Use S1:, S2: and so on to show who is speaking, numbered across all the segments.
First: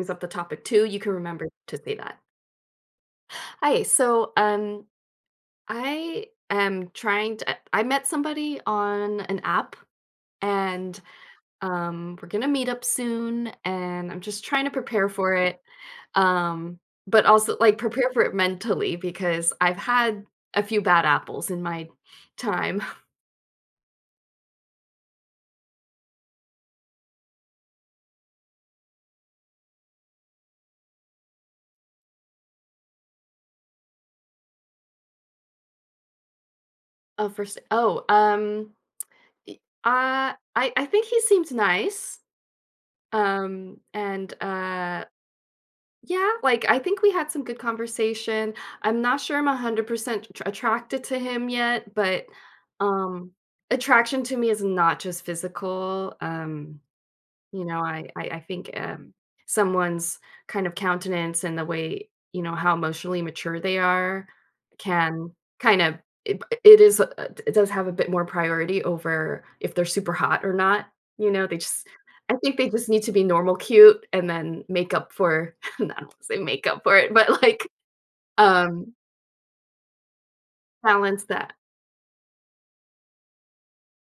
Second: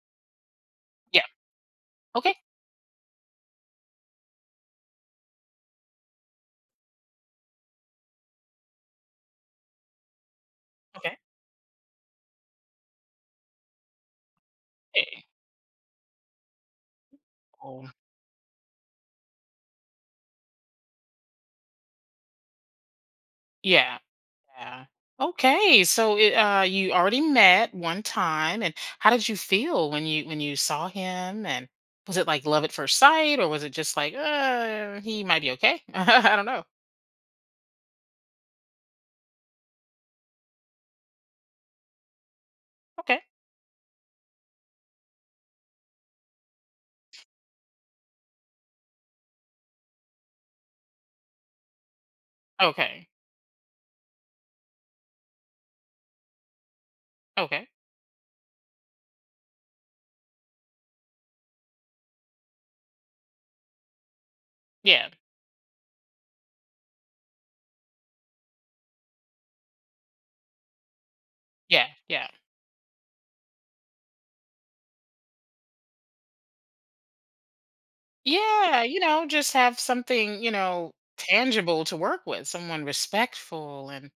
S1: Brings up the topic too, you can
S2: Yeah.
S1: remember to say that.
S2: Okay.
S1: Hi, so I am trying to. I met somebody on an app, and
S2: Okay.
S1: we're gonna meet up soon, and I'm just trying to prepare
S2: Okay.
S1: for it. Um, but also like
S2: Oh,
S1: prepare for it mentally because I've had a few bad apples in my time.
S2: yeah. Yeah. Okay. So you already met one time, and how did you feel when you saw him? And was it like love at first sight, or was it just like he might be okay? I don't know.
S1: Oh, first. Oh, y- I think he seemed nice.
S2: Okay.
S1: And. Yeah, like I think we had some good conversation. I'm not sure I'm 100% attracted to him yet, but
S2: Okay.
S1: um attraction to me is not just physical. You
S2: Okay.
S1: know, I think, someone's kind of countenance and the way, you know, how emotionally mature they are
S2: Yeah.
S1: can kind of it is, it does have a bit more priority over if they're super hot or not, you know, they
S2: Yeah.
S1: just
S2: Yeah.
S1: I think they just need to be normal cute and then make up for I don't to say make up for it, but, like,
S2: Yeah.
S1: um,
S2: You know, just have something, you know,
S1: balance that.
S2: tangible to work with, someone respectful and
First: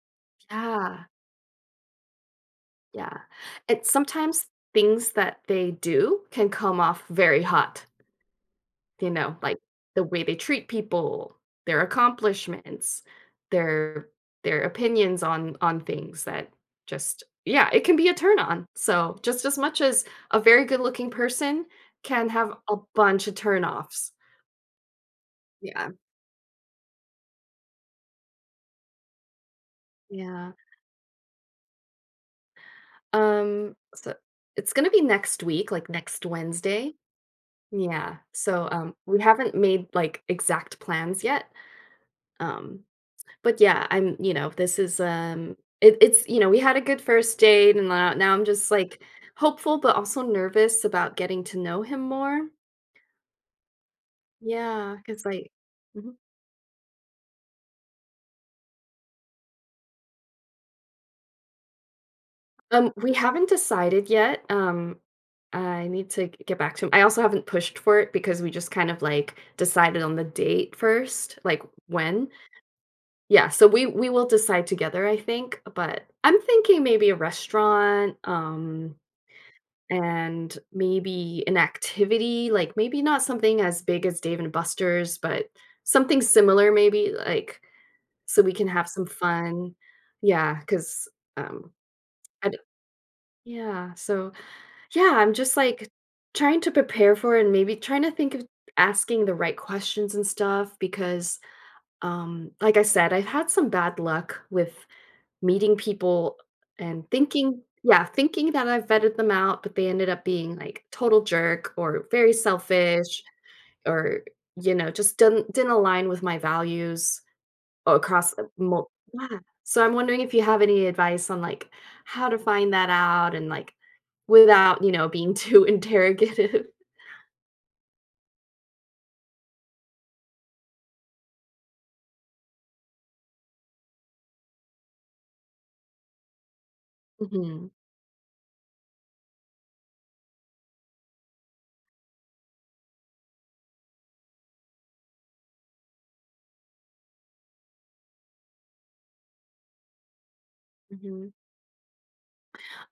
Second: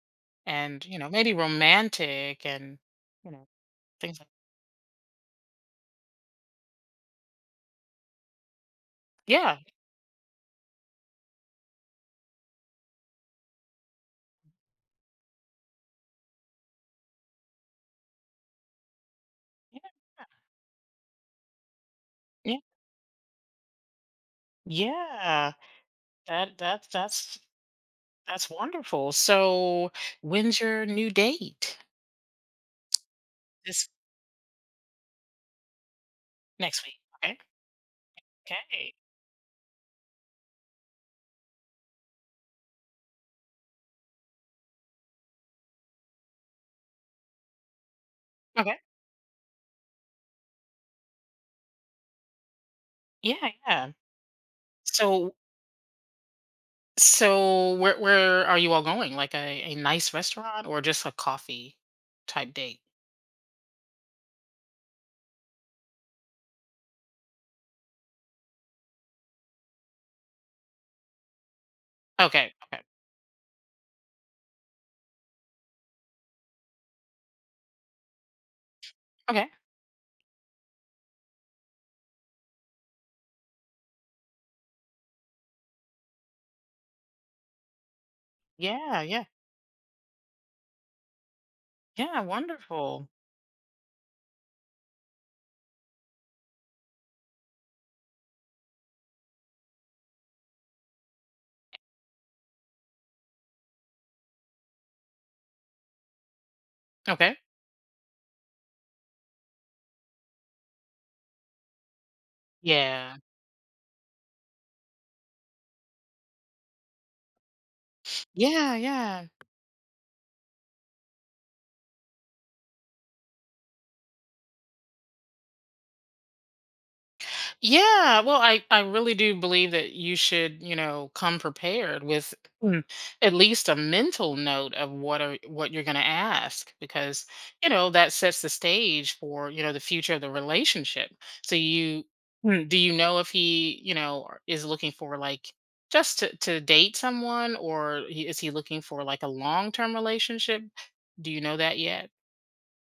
S2: and you
S1: Yeah,
S2: know, maybe romantic and,
S1: yeah.
S2: you know,
S1: And
S2: things like
S1: sometimes things that they do can come off very hot. You know,
S2: yeah.
S1: like the way they treat people, their accomplishments, their their opinions on things that just yeah, it can be a turn on. So, just as
S2: Yeah,
S1: much as a very good looking person can have
S2: yeah,
S1: a bunch of turn offs.
S2: yeah.
S1: Yeah.
S2: That's that's wonderful. So,
S1: Yeah.
S2: when's your new date?
S1: Um,
S2: This
S1: so it's gonna be next week, like next
S2: next week.
S1: Wednesday.
S2: Okay.
S1: Yeah. So
S2: Okay.
S1: we haven't made like exact plans yet. Um But yeah, I'm, you know, this is, it's, you know, we had a good first date and now I'm just,
S2: Okay.
S1: like, hopeful, but also nervous about getting to know him more.
S2: Yeah, yeah.
S1: Yeah, because
S2: So
S1: like mhm.
S2: so where are you all going? Like a nice restaurant or just a coffee type date?
S1: We haven't decided yet, I need to g get back to him. I also haven't pushed for it because we just kind of, like, decided on the date first, like, when.
S2: Okay. Okay.
S1: Yeah, so we will decide together, I think, but I'm thinking maybe a restaurant,
S2: Okay.
S1: and maybe an activity, like maybe not something as big as Dave and Buster's, but something similar maybe, like, so we can have
S2: Yeah,
S1: some
S2: yeah.
S1: fun. Yeah, because um,
S2: Yeah,
S1: I d
S2: wonderful.
S1: yeah, so, yeah, I'm just, like, trying to prepare for it and maybe trying to think of asking the right questions and stuff because, like I said, I've had some bad luck with meeting people and
S2: Okay.
S1: thinking yeah, thinking that I've vetted them out, but they ended up being like total jerk or very
S2: Yeah.
S1: selfish or, you know, just didn't align with my values across the
S2: Yeah,
S1: mul
S2: yeah.
S1: yeah. So I'm wondering if you have any advice on like how to find that out and like without, you know, being too interrogative.
S2: Yeah, well, I really do believe that you should, you know, come prepared with mm, at least a mental note of what are what you're going to ask because, you
S1: Mhm.
S2: know, that sets the stage for, you know, the future of the relationship. So you do you know if he, you know, is looking for like just to date someone or is he looking for like a long-term relationship? Do
S1: Mhm.
S2: you know that yet?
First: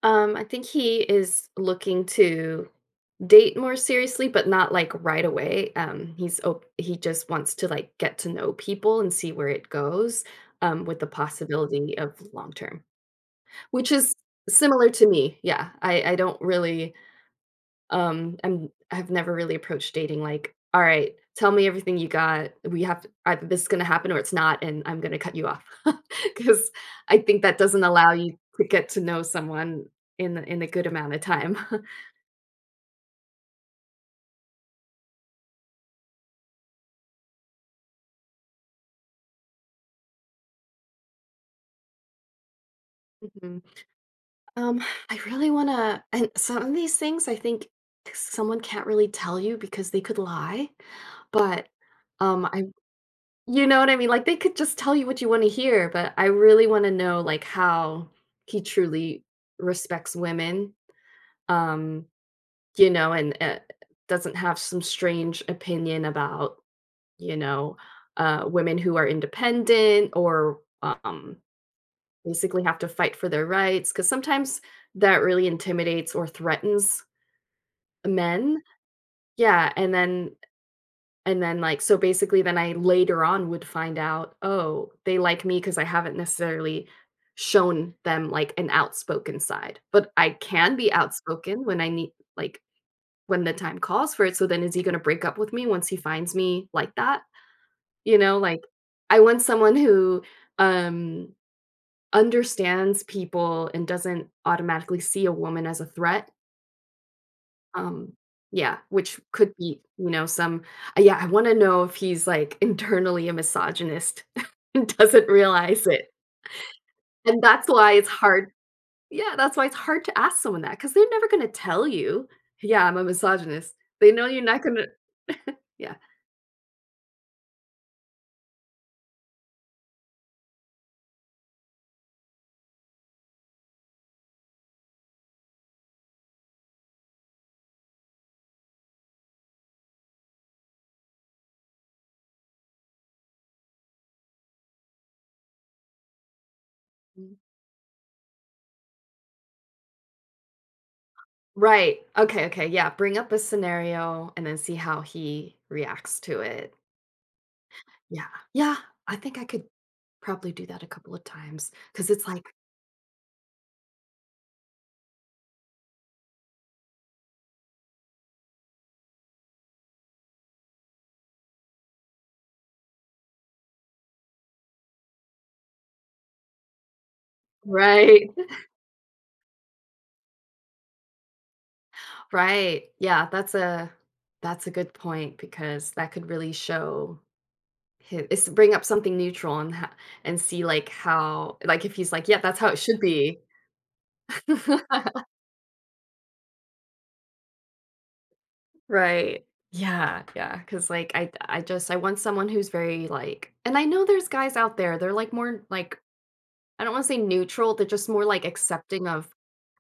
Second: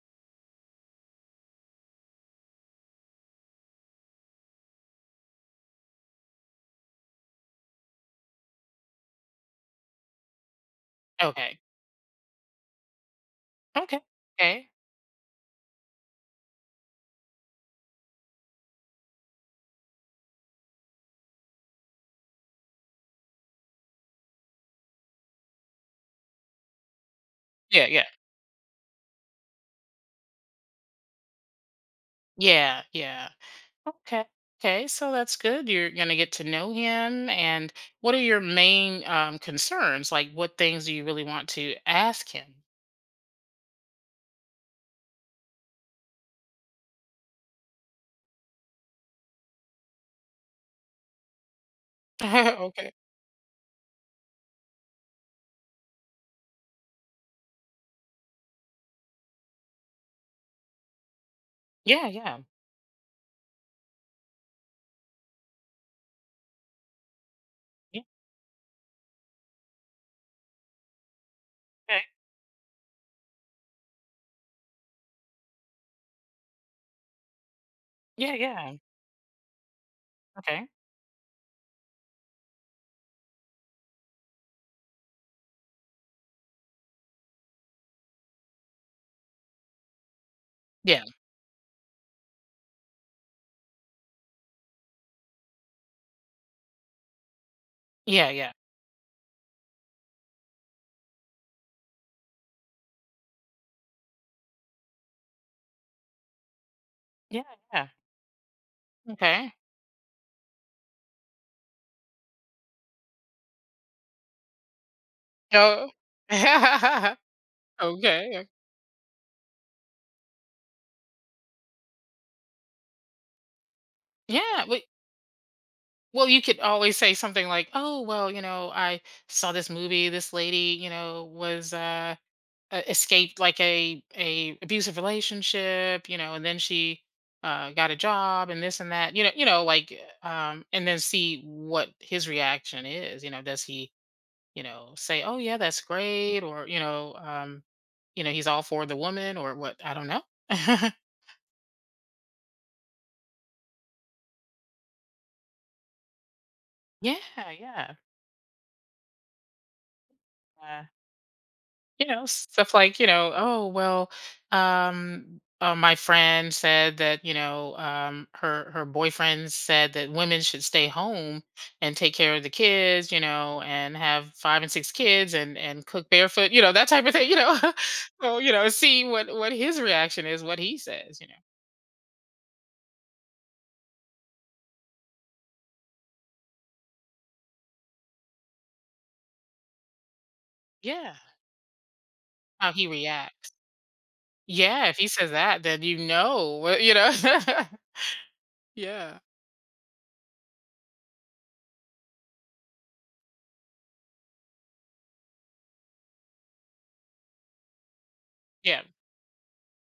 S1: I think he is looking to date more seriously, but not like right away. He just wants to like get to know people and see where it goes, with the
S2: Okay.
S1: possibility of long term, which
S2: Okay.
S1: is
S2: Okay.
S1: similar to me. Yeah, I don't really I've never really approached dating like, all right, tell me everything you got. We have to, either this is going to happen or it's not, and I'm going to cut you off. Because I think that doesn't
S2: Yeah, yeah.
S1: allow you to get to know someone in a good amount of time.
S2: Yeah, yeah. Okay. Okay. So that's good. You're going to get to know him. And what are your main concerns? Like, what things do you really want to ask him?
S1: Mhm. Um, I really wanna, and some of these things I think someone can't really tell you because they could lie, but, I,
S2: okay.
S1: you know what I mean? Like, they could just tell you what you wanna hear, but I really wanna know, like, how he truly respects women, um,
S2: Yeah. Yeah.
S1: you know, doesn't have some strange opinion about, you know,
S2: Yeah.
S1: women who are independent or, um
S2: Okay.
S1: basically have to fight for their rights, because sometimes that really intimidates or threatens
S2: Yeah.
S1: men.
S2: Yeah.
S1: Yeah,
S2: Okay.
S1: and then like so basically then I later on would find out, oh, they like me because I haven't necessarily shown them like an outspoken side. But I can be
S2: Yeah.
S1: outspoken when I need, like when the time calls for it. So then is he gonna break up with me once he finds me like that? You
S2: Yeah.
S1: know,
S2: Yeah.
S1: like I want someone who um understands people and doesn't automatically see a woman as a threat,
S2: Yeah. Yeah.
S1: um, yeah, which
S2: Okay.
S1: could be, you know, some yeah, I wanna know if he's, like, internally a misogynist and doesn't realize
S2: Oh.
S1: it, and that's why it's
S2: okay.
S1: hard, yeah, that's why it's hard to ask someone that because 'cause they're never gonna tell you, "Yeah, I'm a misogynist." They know you're not
S2: Yeah. But,
S1: gonna yeah.
S2: well, you could always say something like, "Oh, well, you know, I saw this movie. This lady, you know, was escaped like a abusive relationship, you know, and then she got a job and this and that, you know, like, and then see what his reaction is. You know, does he, you know, say, "Oh yeah, that's great," or
S1: Mm.
S2: you know, he's all for the woman or what? I don't know.
S1: Right, okay, okay, yeah, bring up a scenario and then see how he reacts to it.
S2: yeah, yeah.
S1: Yeah, yeah, I think I could probably do
S2: Uh,
S1: that a couple of times
S2: you
S1: because
S2: know,
S1: it's like
S2: stuff like, you know, oh well, my friend said that, you know, her boyfriend said that women should stay home and take care of the kids, you know, and have five and six kids and cook barefoot, you know, that type of thing, you know.
S1: right.
S2: So, you know, see what his reaction is, what he says, you know.
S1: Right, yeah, that's a good point because that could really show hi is to bring up something neutral and ho and see, like,
S2: Yeah,
S1: how, like, if he's like, "Yeah, that's how
S2: how
S1: it
S2: he
S1: should be."
S2: reacts. Yeah, if he says that, then you know you know. Yeah.
S1: Right. Yeah, yeah. Because like, I just I want someone who's very, like, and I know there's guys out there, they're, like, more, like I don't wanna say neutral, they're just more, like,
S2: Yeah.
S1: accepting of,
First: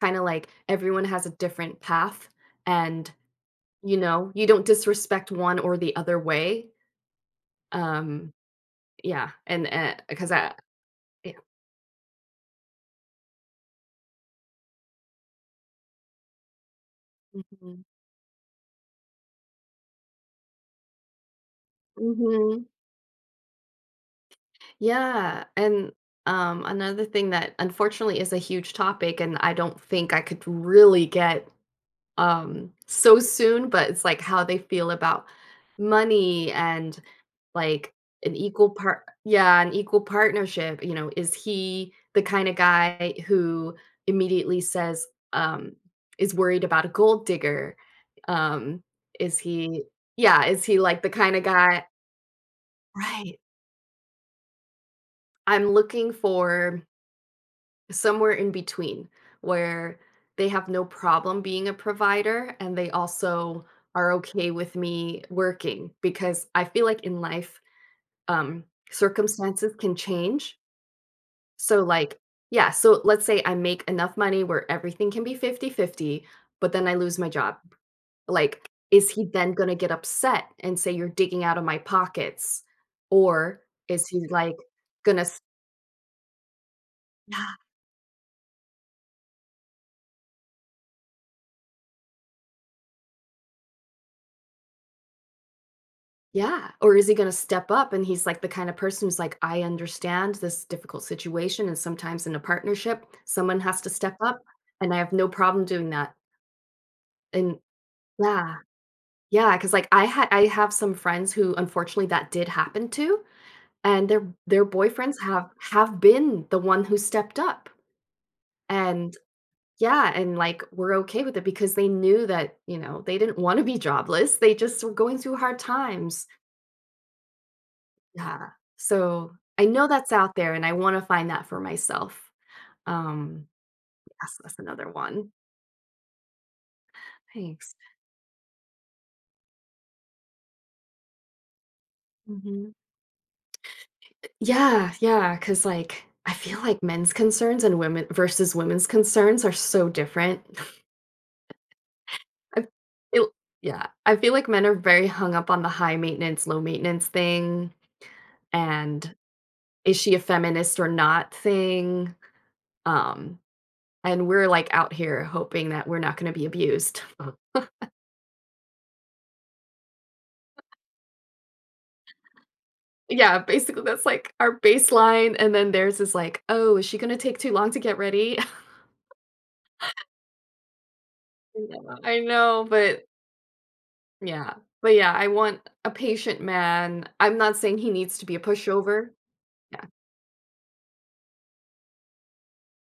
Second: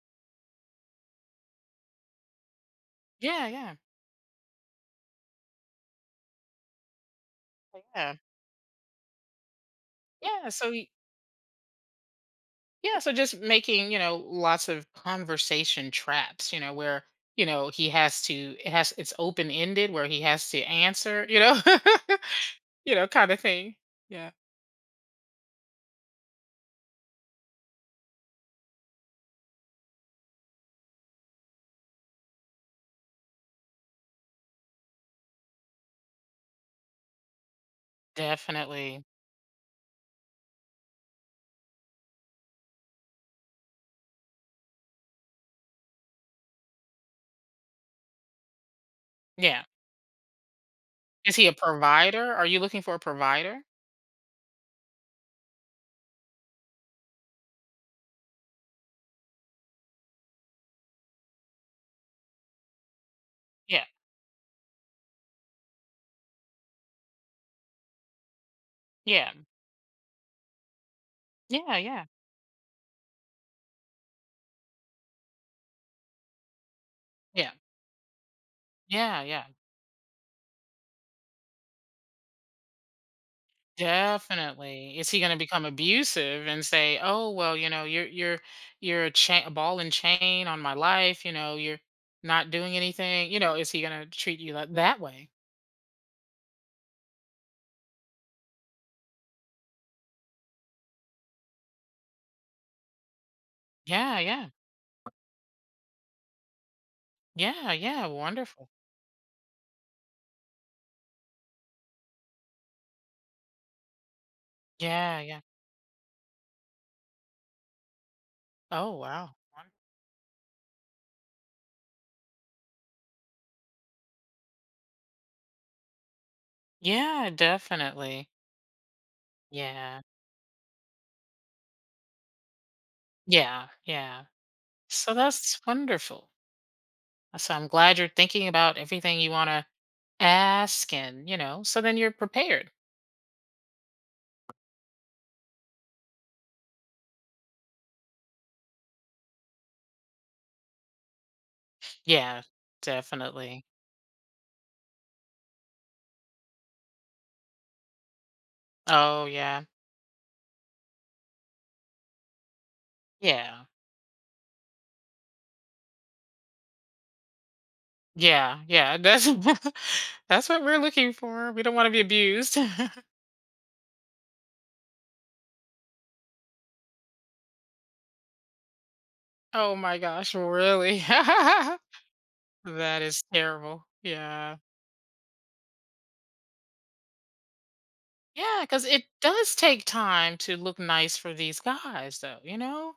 S1: kinda, like, everyone has a different path, and,
S2: Yeah. Yeah.
S1: you know, you don't disrespect one or the other way.
S2: Yeah.
S1: Um, yeah, and, because
S2: Yeah,
S1: I
S2: so
S1: yeah,
S2: yeah, so just making, you know, lots of conversation traps, you know, where, you know,
S1: mhm,
S2: he has to it's open ended where he has to answer, you know.
S1: mhm.
S2: You know, kind of thing. Yeah.
S1: Yeah, and, another thing that unfortunately is a huge topic and I don't think I could really get so soon, but it's like how they feel about money and like an equal part,
S2: Definitely.
S1: yeah, an equal partnership, you know, is he the kind of guy who immediately says um is worried about a gold digger, um is
S2: Yeah.
S1: he, yeah, is he like the kind
S2: Is
S1: of
S2: he a
S1: guy,
S2: provider? Are you looking for a
S1: right,
S2: provider?
S1: I'm looking for somewhere in between where they have no problem being a provider and they also
S2: Yeah.
S1: are okay with me working because I feel like in life, um,
S2: Yeah.
S1: circumstances can change.
S2: Yeah,
S1: So,
S2: yeah.
S1: like, yeah, so let's say I make enough money where everything can be fifty-fifty, but then I lose my
S2: Yeah.
S1: job. Like, is
S2: Yeah,
S1: he
S2: yeah.
S1: then going to get upset and say, You're digging out of my pockets? Or is he like
S2: Definitely. Is
S1: going
S2: he
S1: to
S2: gonna become abusive and say, "Oh, well, you know, you're you're a chain, a ball and chain on my life, you know, you're not doing anything." You know, is he gonna treat you that way?
S1: yeah. Or is he going to step up? And he's like the kind of person who's like, I understand this difficult situation. And sometimes in a partnership, someone has to step
S2: Yeah,
S1: up.
S2: yeah.
S1: And I have no problem doing that. And
S2: Yeah, yeah,
S1: yeah,
S2: wonderful.
S1: yeah. Cause like I have some friends who unfortunately that did happen to, and their boyfriends
S2: Yeah, yeah.
S1: have been the one who stepped up.
S2: Oh,
S1: And
S2: wow. Won
S1: yeah. And like, we're okay with it because they knew that, you know, they didn't want to be jobless. They just were going through hard times.
S2: yeah, definitely.
S1: Yeah. So I know
S2: Yeah.
S1: that's out there and I want to find that for myself. Um,
S2: Yeah, yeah.
S1: yes, that's another
S2: So
S1: one.
S2: that's wonderful. So I'm
S1: Thanks.
S2: glad you're thinking about everything you wanna ask and, you know, so then you're prepared.
S1: Hmm. Yeah, yeah. Cause like I feel like men's concerns and women versus women's concerns are so different.
S2: Yeah,
S1: I feel,
S2: definitely.
S1: yeah. I feel like men are very hung up on the high maintenance, low maintenance thing and
S2: Oh, yeah.
S1: is she a feminist or not thing. Um,
S2: Yeah.
S1: and we're like out here hoping that we're not gonna be abused.
S2: Yeah. Yeah. That's that's what we're looking for. We don't want to be abused.
S1: Yeah, basically that's like our baseline, and then theirs is like, "Oh, is she gonna take too long to get ready?"
S2: Oh my gosh, really?
S1: Yeah. I know,
S2: That
S1: but
S2: is terrible.
S1: yeah.
S2: Yeah.
S1: But yeah, I want a patient man. I'm not saying he needs to be a
S2: Yeah, because it
S1: pushover.
S2: does
S1: Yeah.
S2: take time to look nice for these guys, though, you know?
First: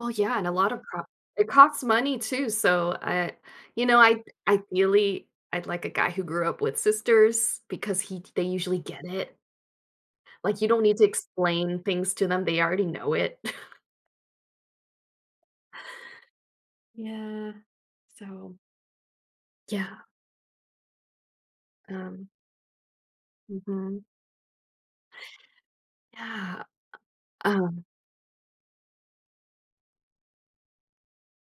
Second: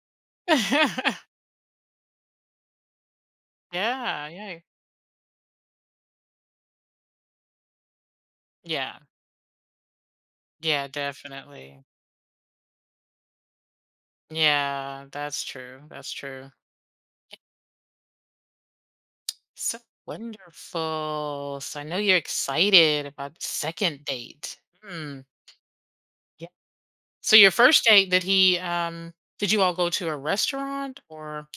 S1: Well, yeah, and a lot of co it costs money too, so I, you know, I
S2: Yeah. Yeah.
S1: ideally, I'd like a guy who grew up with sisters because he they usually
S2: Yeah.
S1: get it. Like, you don't
S2: Yeah,
S1: need to explain
S2: definitely.
S1: things to them, they already know it.
S2: Yeah, that's true. That's true.
S1: Yeah. So
S2: So
S1: yeah,
S2: wonderful. So I know you're
S1: um,
S2: excited about the
S1: mhm.
S2: second date. Hmm.
S1: Yeah,
S2: So your first
S1: um
S2: date, did he did you all go to a restaurant or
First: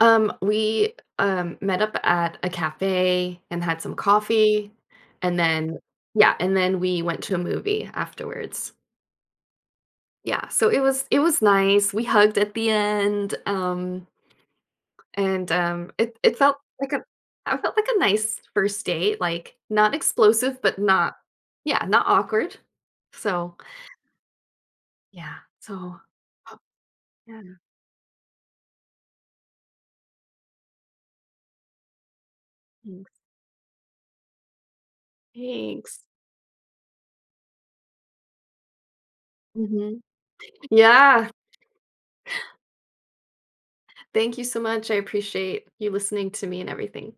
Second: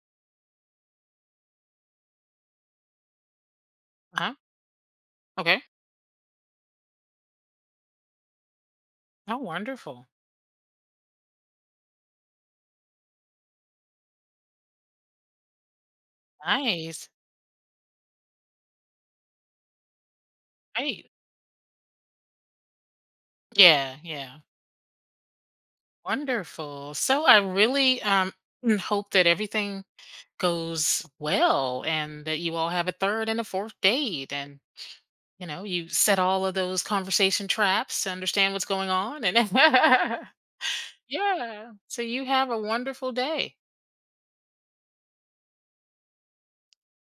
S1: we, met up at a cafe and had some
S2: huh?
S1: coffee, and
S2: Okay.
S1: then yeah, and then we went to a movie afterwards.
S2: Oh, wonderful.
S1: Yeah, so it was nice, we hugged at the end, and, it felt like a
S2: Nice.
S1: I felt like a nice first date, like, not explosive, but
S2: Great.
S1: not, yeah, not awkward. So,
S2: Yeah, yeah.
S1: yeah, so oh,
S2: Wonderful. So I
S1: yeah,
S2: really hope that everything goes well and that you all have a
S1: thanks.
S2: third and a fourth date and you know, you
S1: Thanks.
S2: set all of those conversation traps to understand what's going on and
S1: Mhm. Yeah.
S2: yeah. So you have a wonderful day.
S1: Thank you so much. I appreciate you listening to me and everything.